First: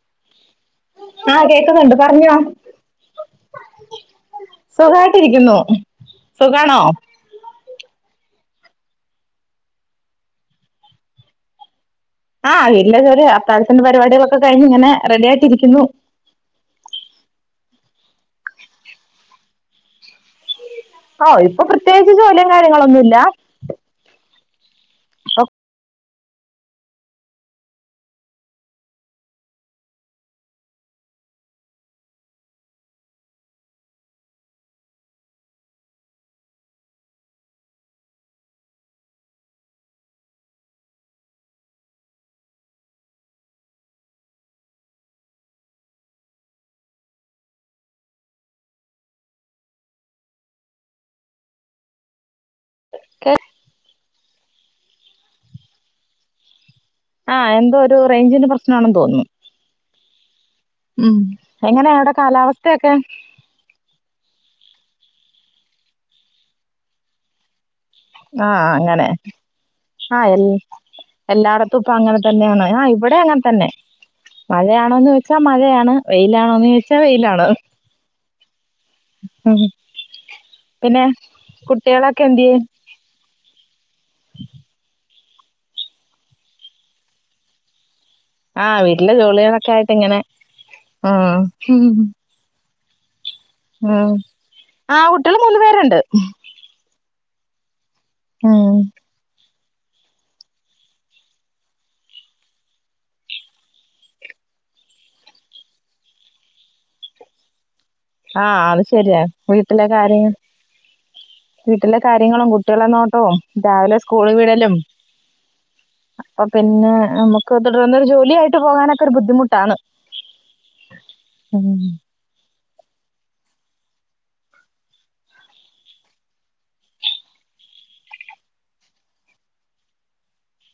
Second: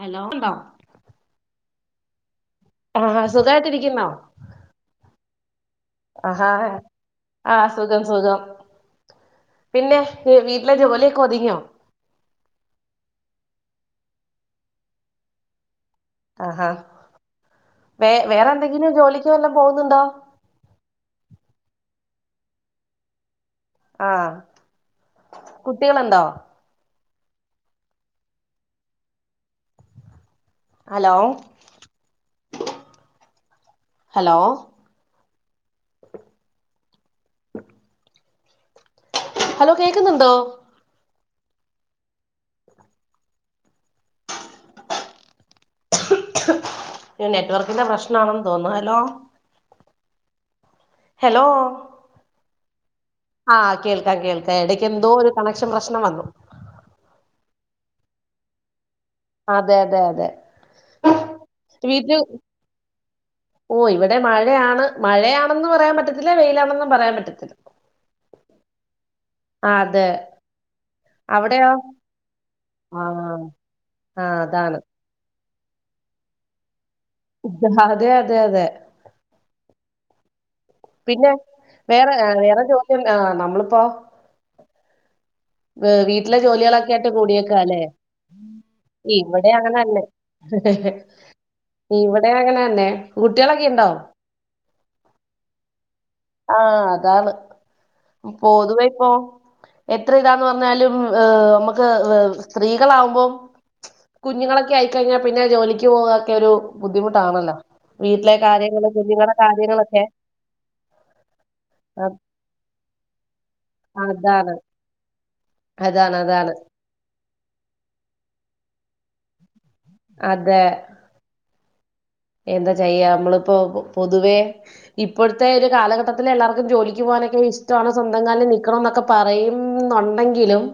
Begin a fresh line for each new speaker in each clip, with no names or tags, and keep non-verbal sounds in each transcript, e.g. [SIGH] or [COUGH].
Hello
ആഹ് കേക്കുന്നുണ്ട് പറഞ്ഞോ
ആഹ് സുഖായിട്ടരിക്കുന്നോ
സുഖായിട്ടിരിക്കുന്നു
ആഹ്
സുഖാണോ
ആഹ് സുഖം സുഖം പിന്നെ വീട്ടിലെ ജോലിയൊക്കെ ഒതുങ്ങിയോ
ആഹ് വീടിന്റെ ജോലി അത്താഴത്തിന്റെ പരിപാടികളൊക്കെ കഴിഞ്ഞു ഇങ്ങനെ റെഡി ആയിട്ടിരിക്കുന്നു
ആഹ് വേ വേറെ എന്തെങ്കിലും ജോലിക്ക് വല്ലം പോകുന്നുണ്ടോ
ഓഹ് ഇപ്പൊ പ്രത്യേകിച്ച് ജോലിയും കാര്യങ്ങളൊന്നുമില്ല
ആഹ് കുട്ടികളുണ്ടോ ഹലോ ഹലോ ഹലോ കേക്കുന്നുണ്ടോ? നെറ്റ്‌വർക്കിന്റെ പ്രശ്നം ആണെന്ന് തോന്നുന്നു ഹെലോ ആഹ് കേൾക്കാം കേൾക്കാം എടക്ക് എന്തോ ഒരു കണക്ഷൻ പ്രശ്നം വന്നു
ആഹ് എന്തോ ഒരു റേയ്ഞ്ചിന്റെ പ്രശ്നമാണെന്ന് തോന്നുന്നു
അതെ അതെ അതെ
ഉം എങ്ങനെയാ അവിടെ കാലാവസ്ഥയൊക്കെ
ഓഹ് ഇവിടെ മഴയാണ് മഴയാണെന്ന് പറയാൻ പറ്റത്തില്ല വെയിലാണെന്നും പറയാൻ പറ്റത്തില്ല
ആഹ് അങ്ങനെ
ആ, അതെ
ആഹ് എ
അവിടെയോ
എല്ലായിടത്തും ഇപ്പൊ അങ്ങനെ തന്നെയാണ് ആഹ് ഇവിടെ അങ്ങനെ തന്നെ
ആഹ് അതാണ്
ച്ച മഴയാണ് വെയിലാണോന്ന് ചോദിച്ച
അതെ അതെ അതെ
ഉം
പിന്നെ വേറെ
കുട്ടികളൊക്കെ
ആഹ്
എന്തിയെ
വേറെ ജോബുണ്ടോ ആഹ് നമ്മളിപ്പോ
[INAUDIBLE]
വി വീട്ടിലെ ജോലികളൊക്കെ ആയിട്ട് കൂടിയേക്കുവാല്ലേ
ആഹ് വീട്ടിലെ
ഇവിടെ
ജോലികളൊക്കെ ആയിട്ട്
അങ്ങനന്നെ
ഇങ്ങനെ ആഹ്
ഇവിടെ അങ്ങനന്നെ കുട്ടിയോളൊക്കെ എ
ഉം ആഹ് കുട്ടികള് മൂന്നു പേര്ണ്ട്
ആഹ് അതാണ്
ഉം
പൊതുവെ ഇപ്പോ എത്രയിതാന്ന് പറഞ്ഞാലും അമ്മക്ക് സ്ത്രീകളാകുമ്പം കുഞ്ഞ്ങ്ങളൊക്കെ ആയിക്കഴിഞ്ഞാ പിന്നെ ജോലിക്ക് പോവക്കെരു ബുദ്ധിമുട്ടാണല്ലോ? വീട്ടിലെ
ആഹ് അത്
കാര്യങ്ങള്
ശെരിയാ
കുഞ്ഞുങ്ങളുടെ
വീട്ടിലെ
കാര്യങ്ങളൊക്കെ
കാര്യം വീട്ടിലെ
അ-
കാര്യങ്ങളും കുട്ടികളെ നോട്ടവും രാവിലെ സ്കൂളി
അതാണ്
വിടലും
അതാണ്
അപ്പൊ
അതാണ്
പിന്നെ അമ്മക്ക് തുടർന്ന് ഒരു ജോലിയായിട്ട് പോവാനൊക്കെ ഒരു ബുദ്ധിമുട്ടാണ്.
അതെ
ഉം
എന്താ ചെയ്യാ അമ്മളിപ്പോ പൊതുവേ ഇപ്പൊഴത്തെ ഒര് കാലഘട്ടത്തില് എല്ലാർക്കും ജോലിക്ക് പോകാനൊക്കെ ഇഷ്ട്ടവാണ് സ്വന്തം കാലി നിക്കണോന്നൊക്കെ പ പറയുംന്നൊണ്ടങ്കിലും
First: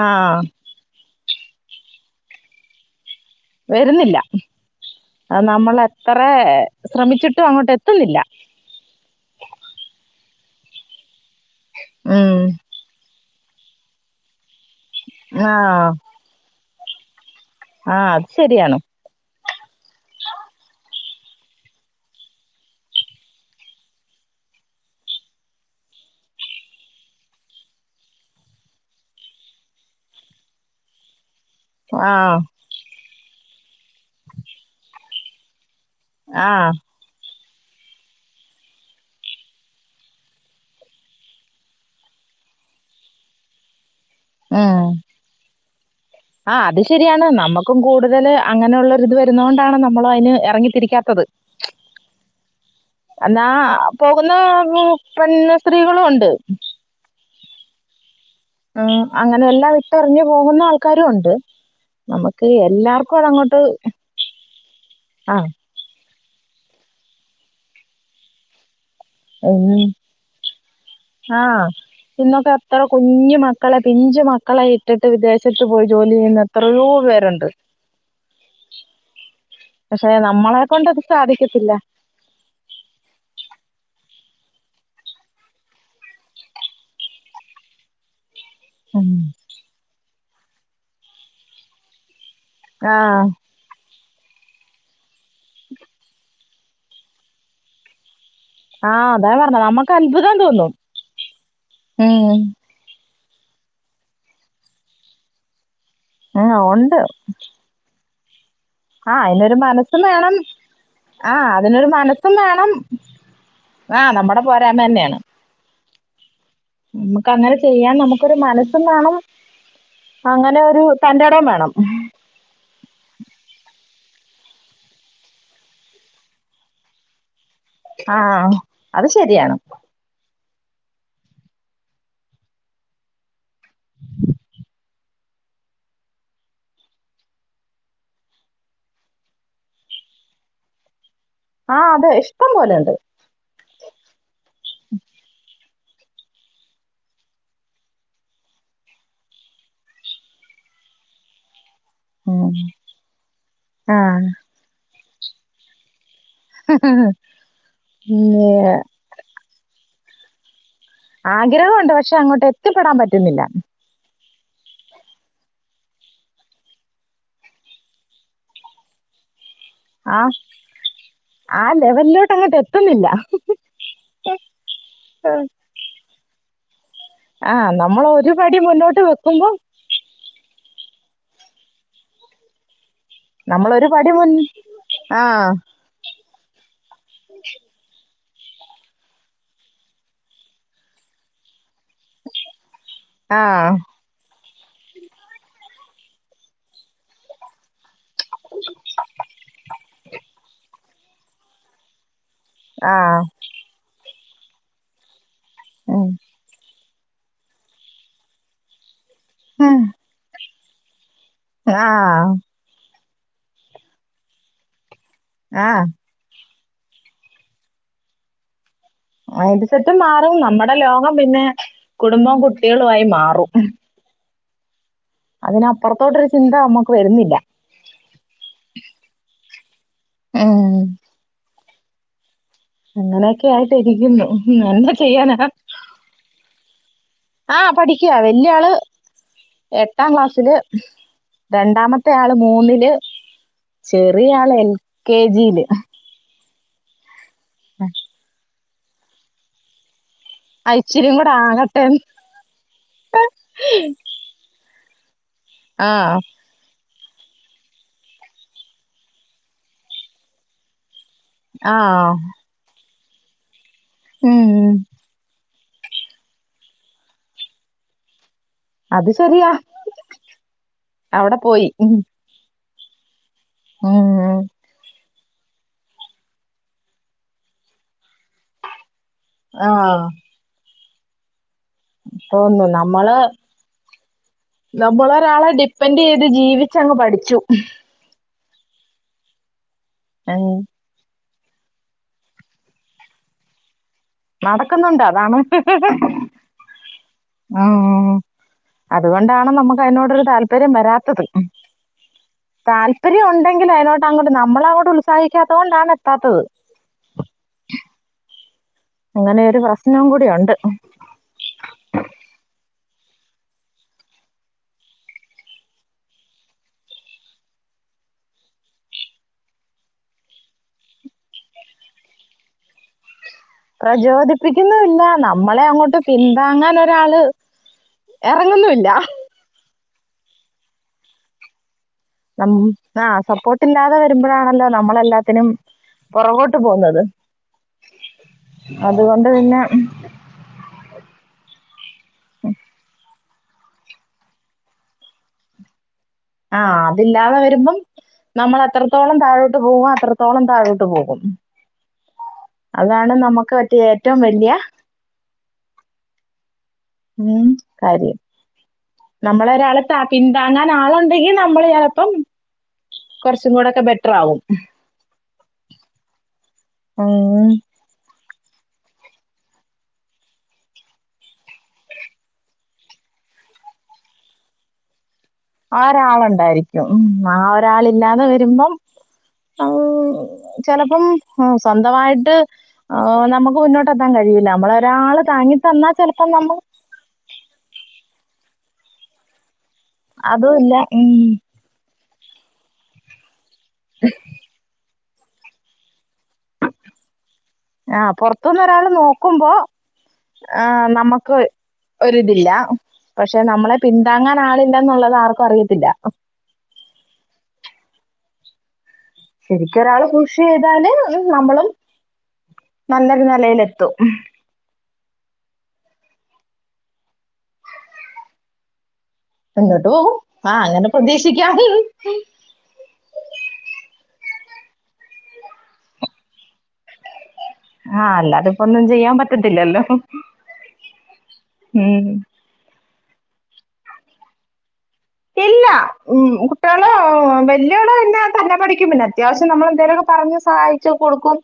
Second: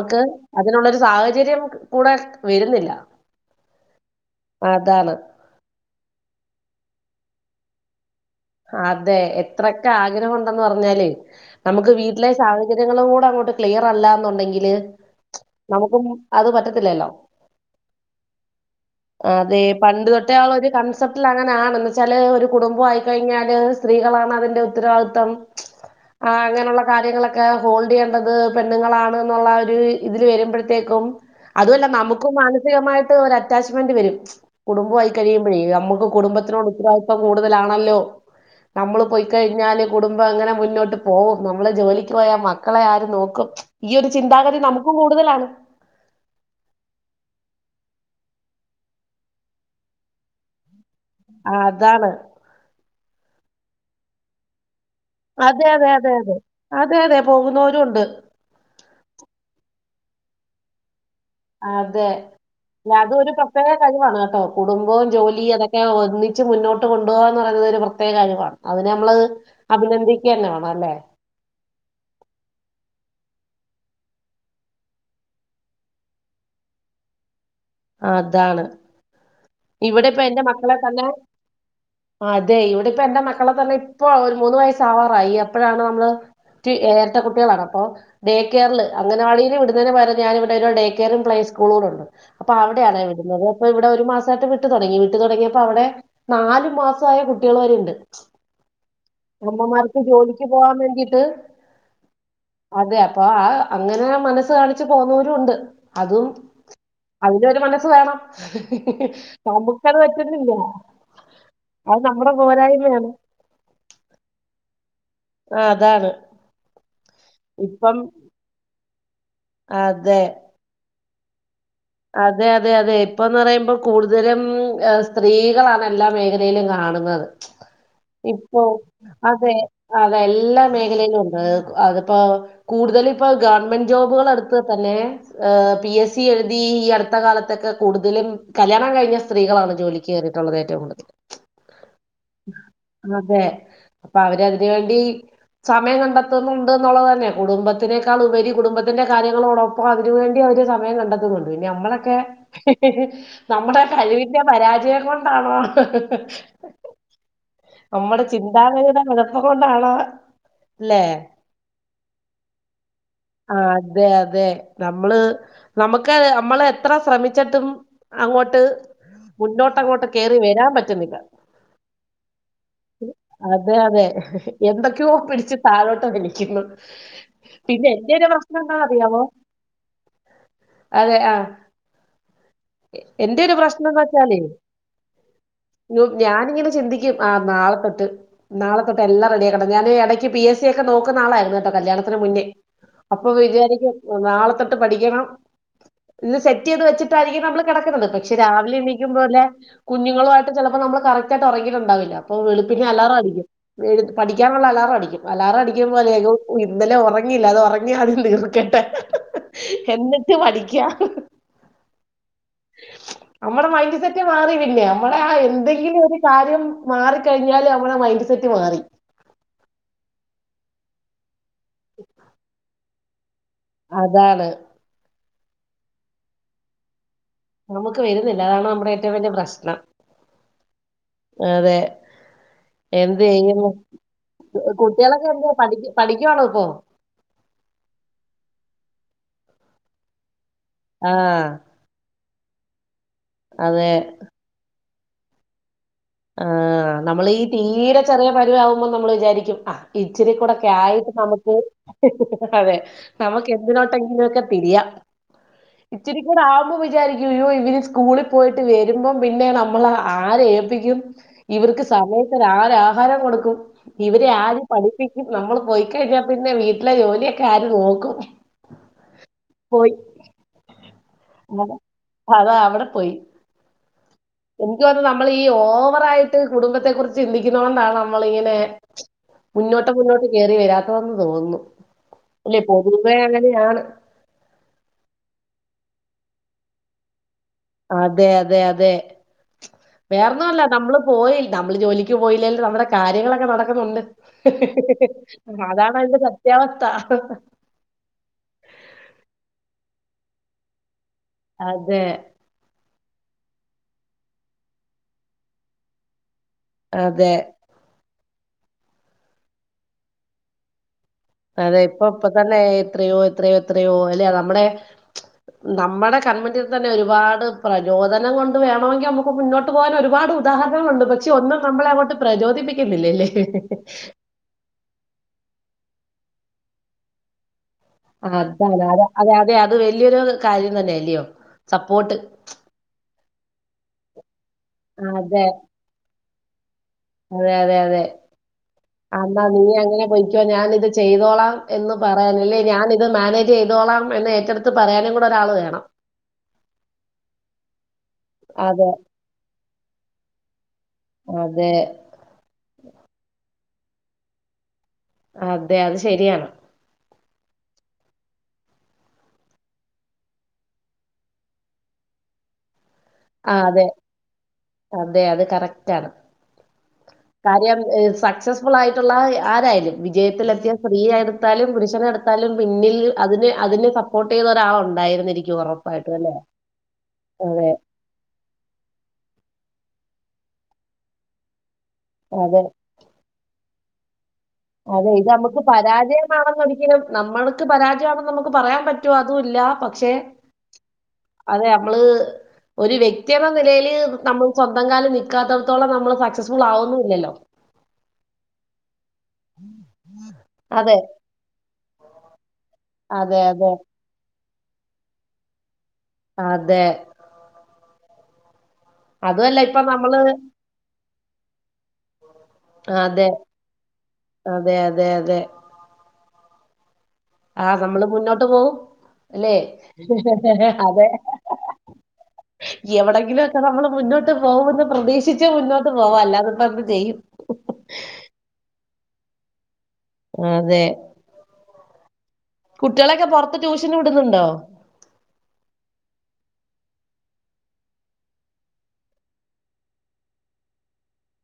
ആ
അതിനുള്ളൊര് സാഹചര്യം കൂടെ വരുന്നില്ല
വരുന്നില്ല
അതാണ്
അത് നമ്മളെത്ര ശ്രമിച്ചിട്ടും അങ്ങോട്ട് എത്ത്ന്നില്ല.
അതെ എത്രയൊക്കെ ആഗ്രഹം ഒണ്ടെന്ന് പറഞ്ഞാലുവേ നമുക്ക് വീട്ടിലെ
ഉം
സാഹചര്യങ്ങളും കൂടെ അങ്ങോട്ട് ക്ലിയറല്ലാന്നുണ്ടെങ്കില്
ആ
നമുക്കും അത് പറ്റത്തില്ലല്ലോ?
ആഹ് അത് ശരിയാണ്
അതെ പണ്ട് തൊട്ടേ ഒള്ള ഒര് കൺസെപറ്റിലങ്ങനാണ് എന്ന് വെച്ചാല് ഒര് കുടുംബവായി കഴിഞ്ഞാല് സ്ത്രീകളാണ് അതിന്റെ ഉത്തരവാദിത്തം ആഹ് അങ്ങനൊള്ള കാര്യങ്ങളൊക്കെ ഹോൾഡ് ചെയ്യണ്ടത് പെണ്ണുങ്ങളാണ് എന്നുള്ളൊര് ഇതില് വര്മ്പഴത്തേക്കും അതുവല്ല
ആ
നമുക്കും മാനസികമായിട്ട് ഒര് അറ്റാച്ച്മെന്റ് വെരും കുടുംബവായി കഴിയുമ്പഴേ നമ്മക്കും
ആ
കുടുംബത്തിനോട് ഉത്തരവാദിത്തം കൂടുതലാണല്ലോ നമ്മള് പോയ്ക്കഴിഞ്ഞാല് കുടുംബം എങ്ങനെ മുന്നോട്ട് പോവും നമ്മള് ജോലിക്ക് പോയാ മക്കളെ ആര് നോക്കും? ഈയൊരു ചിന്താഗതി നമുക്കും കൂടുതലാണ്
ആഹ് അത് ശെരിയാണ് നമ്മക്കും കൂടുതല് അങ്ങനെള്ളൊരിത് വര്ന്ന കൊണ്ടാണ് നമ്മളും അയ്ന് എറങ്ങിത്തിരിക്കാത്തത്.
അതാണ്
എന്നാ പോക്ന്ന കു പെണ്ണ്
അതെ അതെ
സ്ത്രീകളും
അതെ
ഒണ്ട്
അതെ അതെ അതെ പോകുന്നോരും ഒണ്ട്
ആഹ് അങ്ങനെ എല്ലാം ഇട്ടെറിഞ്ഞ് പോക്ന്നാൾക്കാരും ഒണ്ട്
അതെ എല്ല അതൊരു പ്രത്യേക കഴിവാണ് കേട്ടോ കുടുംബവും ജോലി
ആഹ്
അതൊ ക്കെ ഒന്നിച്ച് മുന്നോട്ട് കൊണ്ടുപോകാന്ന് പറയ്ന്നത് ഒരു പ്രത്യേക കഴിവാണ് അതിന് നമ്മള്
ഉം
അഭിനന്ദിക്കന്നെ വേണം അല്ലേ?
ആഹ് ഇന്നൊക്കെ എത്ര കുഞ്ഞു മക്കളെ പിഞ്ചു മക്കളെയിട്ടിട്ട് വിദേശത്ത് പോയി ജോലി ചെയ്യ്ന്ന എത്ര എത്രയോ പേരുണ്ട്
അതാണ്
പക്ഷെ
ഇവ്ടിപ്പ എന്റെ
നമ്മളെ
മക്കളെ
കൊണ്ടത്
തന്നെ
സാധിക്കത്തില്ല.
അതെ ഇവ്ടിപ്പ എന്റെ മക്കളെ തന്നെ ഇപ്പൊ ഒര് മൂന്ന് വയസ്സാവാറായി അപ്പഴാണ് നമ്മള് റ്റ് എരട്ടകുട്ടികളാണ് അപ്പൊ ഡേ കെയറില് അംഗനവാടിയില് വിട്ന്നതിന് പകരം ഞാനിവിടെ ഒരു ഡേ കെയും പ്ലേ സ്കൂളൂടെ ഒണ്ട് അപ്പ അവ്ടെയാണേ
ആഹ്
വിട്ന്നത് അപ്പൊ ഇവ്ടെ ഒരു മാസായിട്ട് വിട്ട് തൊടങ്ങി വിട്ട് തൊടങ്ങിയപ്പം അവ്ടെ നാലുമാസായ കുട്ടികള് വരെ ഇണ്ട്
ആഹ് അതാ പറഞ്ഞെ നമ്മക്ക്
അമ്മമാർക്ക്
അത്ഭുതം
ജോലിക്ക്
തോന്നും.
പോകാൻ വേണ്ടിയിട്ട്
ഉം
അതെ അപ്പ ആഹ് അങ്ങനെ മനസ്സ് കാണിച്ച് പോന്നവരും ഒണ്ട് അതും
ആഹ് ഉണ്ട്
അതിനൊര് മനസ്സ് വേണം
ആഹ് അയിനൊര്
നമുക്കത്
മനസ്സും വേണം
പറ്റുന്നില്ല.
ആഹ് അതിനൊര്
അത് നമ്മുടെ
മനസ്സും വേണം
പോരായ്മയാണ്.
ആഹ് നമ്മടെ പോരായ്മ തന്നെയാണ്
ആ, അതാണ്.
നമ്മുക്ക് അങ്ങനെ ചെയ്യാൻ
ഇപ്പം
നമുക്കൊര് മനസ് സും വേണം
അതെ
അങ്ങനെരു തന്റെടോം വേണം
അതെ അതെ അതെ ഇപ്പൊന്ന് പറയുമ്പോ കൂടുതലും സ്ത്രീകളാണ് എല്ലാ മേഖലയിലും കാണുന്നത്
ആഹ്
ഇപ്പൊ
അത് ശരിയാണ്
അതെ അത എല്ലാ മേഖലയിലും ഉണ്ട് അതിപ്പോ കൂടുതലും ഗവൺമെന്റ് ജോബുകൾ തന്നെ പി എസ് സി ഈ അടുത്ത കാലത്തൊക്കെ കൂടുതലും കല്യാണം കഴിഞ്ഞ സ്ത്രീകളാണ് ജോലിക്ക് കയറിയിട്ടുള്ളത് ഏറ്റവും കൂടുതൽ
ആഹ് അതെ ഇഷ്ടം പോലെഉണ്ട്
ഹേ അപ്പൊ അവർ അതിന് വേണ്ടി സമയം കണ്ടെത്തുന്നുണ്ട് എന്നുള്ളത് തന്നെ കുടുംബത്തിനേക്കാൾ ഉപരി കുടുംബത്തിന്റെ കാര്യങ്ങൾ ഇപ്പൊ അപ്പോ അതിനുവേണ്ടി അവര് സമയം കണ്ടെത്തുന്നുണ്ട് പിന്നെ നമ്മളൊക്കെ
ഉം
നമ്മുടെ
ആഹ്
കഴിവിന്റെ പരാജയം കൊണ്ടാണോ നമ്മുടെ
ഏഹ്
ചിന്താഗഹത അതുകൊണ്ടാണ്
ആഗ്രഹമുണ്ട് പക്ഷെ അങ്ങോട്ട് എത്തിപ്പെടാൻ പറ്റുന്നില്ല
ആഹ് അതെ അതെ നമ്മള് നമുക്ക് ഒക്കെ നമ്മള് എത്ര ശ്രമിച്ചിട്ടും അങ്ങോട്ട് മുന്നോട്ടങ്ങോട്ട് കയറി
ആഹ്
വരാൻ പറ്റുന്നില്ല
ആ ലെവലിലോട്ട് അങ്ങോട്ട് എത്തുന്നില്ല
അതെ അതെ എന്തൊക്കെയോ പിടിച്ച താഴോട്ട് വിളിക്കുന്നു
ആഹ്
പിന്നെ
നമ്മൾ
എന്റെ
ഒരു
പ്രശ്ന
പടി
എന്താ
മുന്നോട്ട്
അറിയാമോ
വെക്കുമ്പോ
അതെ ആഹ് എന്തൊരു പ്രശ്നം
നമ്മളൊരു
എന്ന്
പടി മുൻ
വച്ചാല്
ആഹ്
ഞാനിങ്ങനെ ചിന്തിക്കും ആഹ് നാളെത്തെട്ട് നാളെ തൊട്ട് എല്ലാം റെഡിയാക്കണം ഞാൻ ഇടക്ക് പി എസ് സി ഒക്കെ നോക്കുന്ന ആളായിരുന്നു കല്യാണം അ മുന്നേ അപ്പൊ
ആഹ്
വിചാരിക്കും നാളെ തൊട്ട് പഠിക്കണം ഇത് സെറ്റ് ചെയ്ത് വെച്ചിട്ടായിരിക്കും നമ്മള് കിടക്കുന്നത് പക്ഷെ രാവിലെ എണീക്കും പോലെ കുഞ്ഞുങ്ങളുമായിട്ട് ചിലപ്പോ നമ്മള് കറക്റ്റ് ആയിട്ട് ഉറങ്ങിയിട്ടുണ്ടാവില്ല അപ്പൊ വെളുപ്പിനെ അലാറം
ആഹ്
അടിക്കും പഠിക്കാനുള്ള അലാറം അടിക്കും
ഉം
അലാറംഅടിക്കുമ്പോൾ ഇന്നലെ ഉറങ്ങയില്ല അത് ഉറങ്ങി ആദ്യം തീർക്കട്ടെ എന്നിട്ട് പഠിക്കാ
ആഹ്
നമ്മടെ മൈൻഡ് സെറ്റ് മാറി പിന്നെ നമ്മടെ ആഹ് എന്തെങ്കിലും ഒരു കാര്യം മാറിക്കഴിഞ്ഞാല് അവമ്മടെ മൈൻഡ് സെറ്റ് മാറി
മൈന്റ്സെറ്റ് മാറും നമ്മടെ ലോകം പിന്നെ കുടുംബം കുട്ടികളു ആയി മാറും
അതാണ്
അതിനപ്പുറത്തോട്ടൊരു ചിന്ത നമ്മുക്ക് വരുന്നില്ല
നമുക്ക് വരുന്നില്ല അതാണ് നമ്മുടെ ഏറ്റവും വലിയ പ്രശ്നം
ഉം
അതെ എന്ത്
അങ്ങനെയൊക്കെ
ചെയ്യുന്നു
ആയിട്ട് ഇരിക്കുന്നു എന്നാ
കുട്ടികളൊക്കെ
ചെയ്യാനാ
എന്ത പഠിക്ക പഠിക്കുവാണോ ഇപ്പൊ
ആഹ് പഠിക്കുക വല്യ ആള് എട്ടാം ക്ലാസ്സില്
ആഹ്.
രണ്ടാമത്തെ മത്തെ ആള് മൂന്നില്
അതെ.
ചെറിയ ആള് എൽ കെ ജിയില്
ആഹ് നമ്മൾ ഈ തീരെ ചെറിയ പരുവ ആകുമ്പോൾ നമ്മൾ വിചാരിക്കും ആഹ് ഇച്ചിരി കൂടൊക്കെ
ആ
ആയിട്ട്
ഇച്ചിരിയും കൂടെ
നമുക്ക്
ആകട്ടെ എന്ന്.
അതെ നമുക്ക് എന്തിനോട്ടെങ്കിലൊക്കെ തിരിയാ
ആ
ഇച്ചരിക്കൂ ആവുമ്പോ വിചാരിക്കും ഇവര് സ്കൂളിൽ പോയിട്ട് വരുമ്പോം പിന്നെ നമ്മൾ ആരെ ഏൽപ്പിക്കും
ആ
ഇവർക്ക് സമയത്ത് ആരാ ആഹാരം കൊടുക്കും. ഇവരെ
ഉം.
ആര് പഠിപ്പിക്കും. നമ്മള് പോയിക്കഴിഞ്ഞാൽ പിന്നെ വീട്ടിലെ ജോലിയൊക്കെ ആര് നോക്കും
അത് ശെരിയാ
പോയി
അവിടെ പോയി
അത-
ഹും
അതാ അവടെ പോയി
[UNINTELLIGIBLE]
ഇനിക്ക് തൊന്നുന്നു നമ്മളി ഈ ഓവറായിട്ട് കുടുംബത്തെ കുറിച്ച് ചിന്തിക്കുന്നോണ്ടാണ് നമ്മളിങ്ങനെ
ആ
മുന്നോട്ട് മുന്നോട്ട് കേറി വരാത്തെന്ന് തോന്നുന്നു. അല്ലെ
തോന്നുന്നു
പൊതുവേ അങ്ങനെയാണ്.
നമ്മള് ഒരാളെ ഡിപ്പെൻഡ് ചെയ്ത് ജീവിച്ചങ്ങ് പഠിച്ചു.
അതെ അതെ അതെ
ഉം.
വേറൊന്നുല്ല നമ്മള് പോയി, നമ്മള് ജോലിക്ക് പോയില്ലേലും നമ്മുടെ കാര്യങ്ങളൊക്കെ നടക്കുന്നുണ്ട്.
നടക്കുന്നുണ്ട്
[UNINTELLIGIBLE]
അതാണ്
അതാണ് അയിന്റെ സത്യാവസ്ഥ
ആഹ് അതുകൊണ്ടാണ് നമുക്ക് അതിനോടൊരു താല്പര്യം വരാത്തത്
അതെ
താല്പര്യം ഉണ്ടെങ്കിൽ അയിലോട്ട് അങ്ങട്ട് നമ്മള് അങ്ങോട്ട് ഉത്സാഹിക്കാത്തത് കൊണ്ടാണ് എത്താത്തത്
അതെ
അങ്ങനെയൊരു പ്രശ്നം കൂടിയുണ്ട്.
അതെ ഇപ്പൊ ഇപ്പൊ തന്നെ എത്രയോ എത്രയോ എത്രയോ അല്ല നമ്മുടെ നമ്മടെ കണ്മുന്നിൽ തന്നെ ഒരുപാട് പ്രചോദനം കൊണ്ട് വേണോങ്കി നമുക്ക് ഇപ്പൊ മുന്നോട്ട് പോകാൻ ഒരുപാട് ഉദാഹരണങ്ങളുണ്ട് പക്ഷെ ഒന്നും നമ്മളെ അങ്ങോട്ട് പ്രചോദിപ്പിക്കുന്നില്ലല്ലേ? ഹ് ഹ്
പ്രചോദിപ്പിക്കുന്നുല്ല നമ്മളെ അങ്ങോട്ട് പിന്താങ്ങാൻ ഒരാള്
ആഹ്
ഇറങ്ങുന്നുമില്ല
അതാണ്. അത അതെ അതെ അത് വല്ല്യയൊരു കാര്യം തന്നെഅല്ലയോ സപ്പോർട്ട്
നമ്മ് ആഹ് സപ്പോർട്ടില്ലാതെ വരുമ്പോഴാണല്ലോ
അതെ
നമ്മളെല്ലാത്തിനും പുറകോട്ട് പോകുന്നത്
അതെ അതെ അതെ
അതുകൊണ്ട്
ആന്നാ
പിന്നെ
നീ അങ്ങനെ പൊയ്ക്കോ ഞാൻ ഇത് ചെയ്തോളാം എന്ന് പറയാനല്ലേ ഞാനിത് മാനേജ് ചെയ്തോളാം എന്ന് ഏറ്റെടുത്ത് പറയാനും കൂടെ ഒരാള് വേണം
ആഹ് അതില്ലാതെ വരുമ്പം നമ്മള്
അതെ
എത്രത്തോളം താഴോട്ട് പോവോ അത്രത്തോളം താഴോട്ട് പോകും
അതെ
അതാണ് നമുക്ക് പറ്റിയ ഏറ്റവും വല്ല്യ
അതെ അത് ശെരിയാണ്.
ഉും കാര്യം നമ്മളെ ഒരാള്താ പിന്താങ്ങാൻ ആളുണ്ടെങ്കിൽ നമ്മള് ചിലപ്പം കൊറച്ചും
ആ
കൂടെക്കെ
അതെ
ബെറ്റർ ആവും
അതെ അത് കറക്റ്റ് ആണ്.
ആഹ്
കാര്യം സക്സസ്ഫുൾ ആയിട്ടുള്ള ആരായാലും വിജയത്തിലെത്തിയ സ്ത്രീയാരു ട്താലും പുരുഷന്ട്ത്താലും പിന്നിൽ അതിന് അതിനെ സപ്പോർട്ട് ചെയ്ത ഒരാള് ഉണ്ടായിരുന്നിരിക്കും.
ആഹ് ഒരാളുണ്ടായിരിക്കും ആഹ്
അതെ
ഒരാളി ഇല്ലാതെ വരുമ്പം ചിലപ്പം സ്വന്തമായിട്ട്
അതെ
നമുക്ക് മുന്നോട്ട് എത്താൻ കഴിയില്ല നമ്മളെ
അതെ
ഒരാള്
ഇത്
താങ്ങി
നമുക്ക്
തന്നാൽ ചിലപ്പോം നമ്മള്
പരാജയമാണെന്ന് ഒരിക്കലും നമ്മൾക്ക് പരാജയമാണെന്ന് നമുക്ക് പറയാൻ പറ്റുമോ അതും ഇല്ല
അതുല്ല ഉും
അതെ നമ്മള് ഒരു വ്യക്തിെയെന്ന നിലയിൽ നമ്മള് സ്വന്തം കാലിൽ നിക് നിക്കാത്തടത്തോളം നമ്മള് സക്സ സ്ഫുൾ ആകുന്നുല്ലല്ലോ
ആഹ് പൊറത്ത്നിന്ന് ഒരാള് നോക്കുമ്പോ ആഹ്
അതെ
നമ്മുക്ക് ഒരിതില്ല
അതെ
പക്ഷെ
അതെ
നമ്മളെ പിന്താങ്ങാൻ ആളില്ലന്നുള്ളത് ആർക്കും അറിയത്തില്ല
അതെ അതുമല്ല ഇപ്പൊ
ശരിക്കൊരാള്
നമ്മള്
പുഷ് ചെയ്താല് നമ്മളും നല്ലൊരു
അതെ
നിലയിലെത്തും
അതെ അതെ അതെ ആഹ് നമ്മള് മുന്നോട്ട് പോകും അല്ലെ
മുന്നോട്ട് പോകും ആ അങ്ങനെ
അതെ
പ്രതീക്ഷിക്കാം
ഹ ഹ എവിടെങ്കിലും ഒക്കെ നമ്മൾ മുന്നോട്ട് പോകുമെന്ന് പ്രതീക്ഷിച്ച് മുന്നോട്ട് പോവാ അല്ലാതെപ്പെന്ത് ചെയ്യും
ആഹ് അല്ലാതെപ്പോ ഒന്നും ചെയ്യാൻ പറ്റത്തില്ലല്ലോ
അതെ
ഉം
കുട്ടിയേളൊക്കെ പൊറത്ത് ട്യൂഷന് വിടുന്നുണ്ടോ
ഇല്ല ഉം കുട്ടിയെള് വെല്യോള് പിന്നെ തന്നെ പഠിക്കും പിന്നെ അത്യാവശ്യം നമ്മൾ എന്തേലുമൊക്കെ പറഞ്ഞു സഹായിച്ചു കൊടുക്കും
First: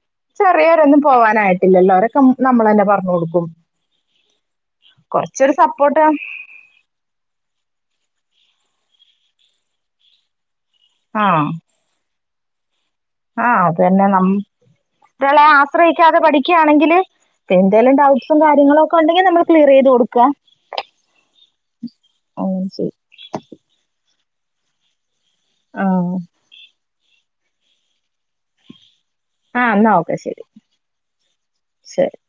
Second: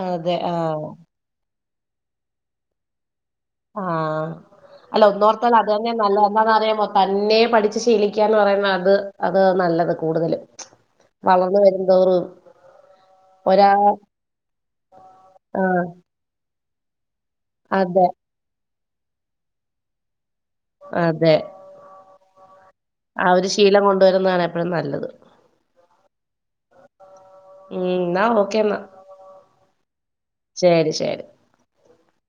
അതെ ആ
ചെറിയോരൊന്നും പോവാനായിട്ടില്ലല്ലോ അവരൊക്കെ നമ്മളന്നെ പറഞ്ഞു കൊടുക്കും
ആഹ് അല്ല ഒന്നോർത്താൽ
കൊറച്ചൊരു
അത് തന്നെ
സപ്പോർട്ട്
നല്ല എന്താന്നറിയാമോ അ മം തന്നെ പഠിച്ചു ശീലിക്കാന്ന് പറയുന്ന അത് അത് നല്ലത് കൂടുതലും
ആഹ്
വളർന്നു വരുന്തോറും
ആഹ്
ഒരാ
അത് തന്നെ നമ്മഒരാളെ
ആഹ്
ആശ്രയിക്കാതെ പഠിക്കുകയാണെങ്കില് എന്തേലും
അതെ
ഡൗട്ട് കാര്യങ്ങളൊക്കെണ്ടെങ്കിൽ നമ്മള് ക്ലിയർ ചെയ്ത് കൊടുക്ക
അതെ
അങ്ങനെ ചെയ്യും.
ആ ഒരു ശീലം കൊണ്ടുവരുന്നതാണ് എപ്പഴും നല്ലത്
ആഹ്
ഉം നാ ഓക്കേന്നാ
ആഹ് എന്നാ ഓക്കെ ശരി ശരി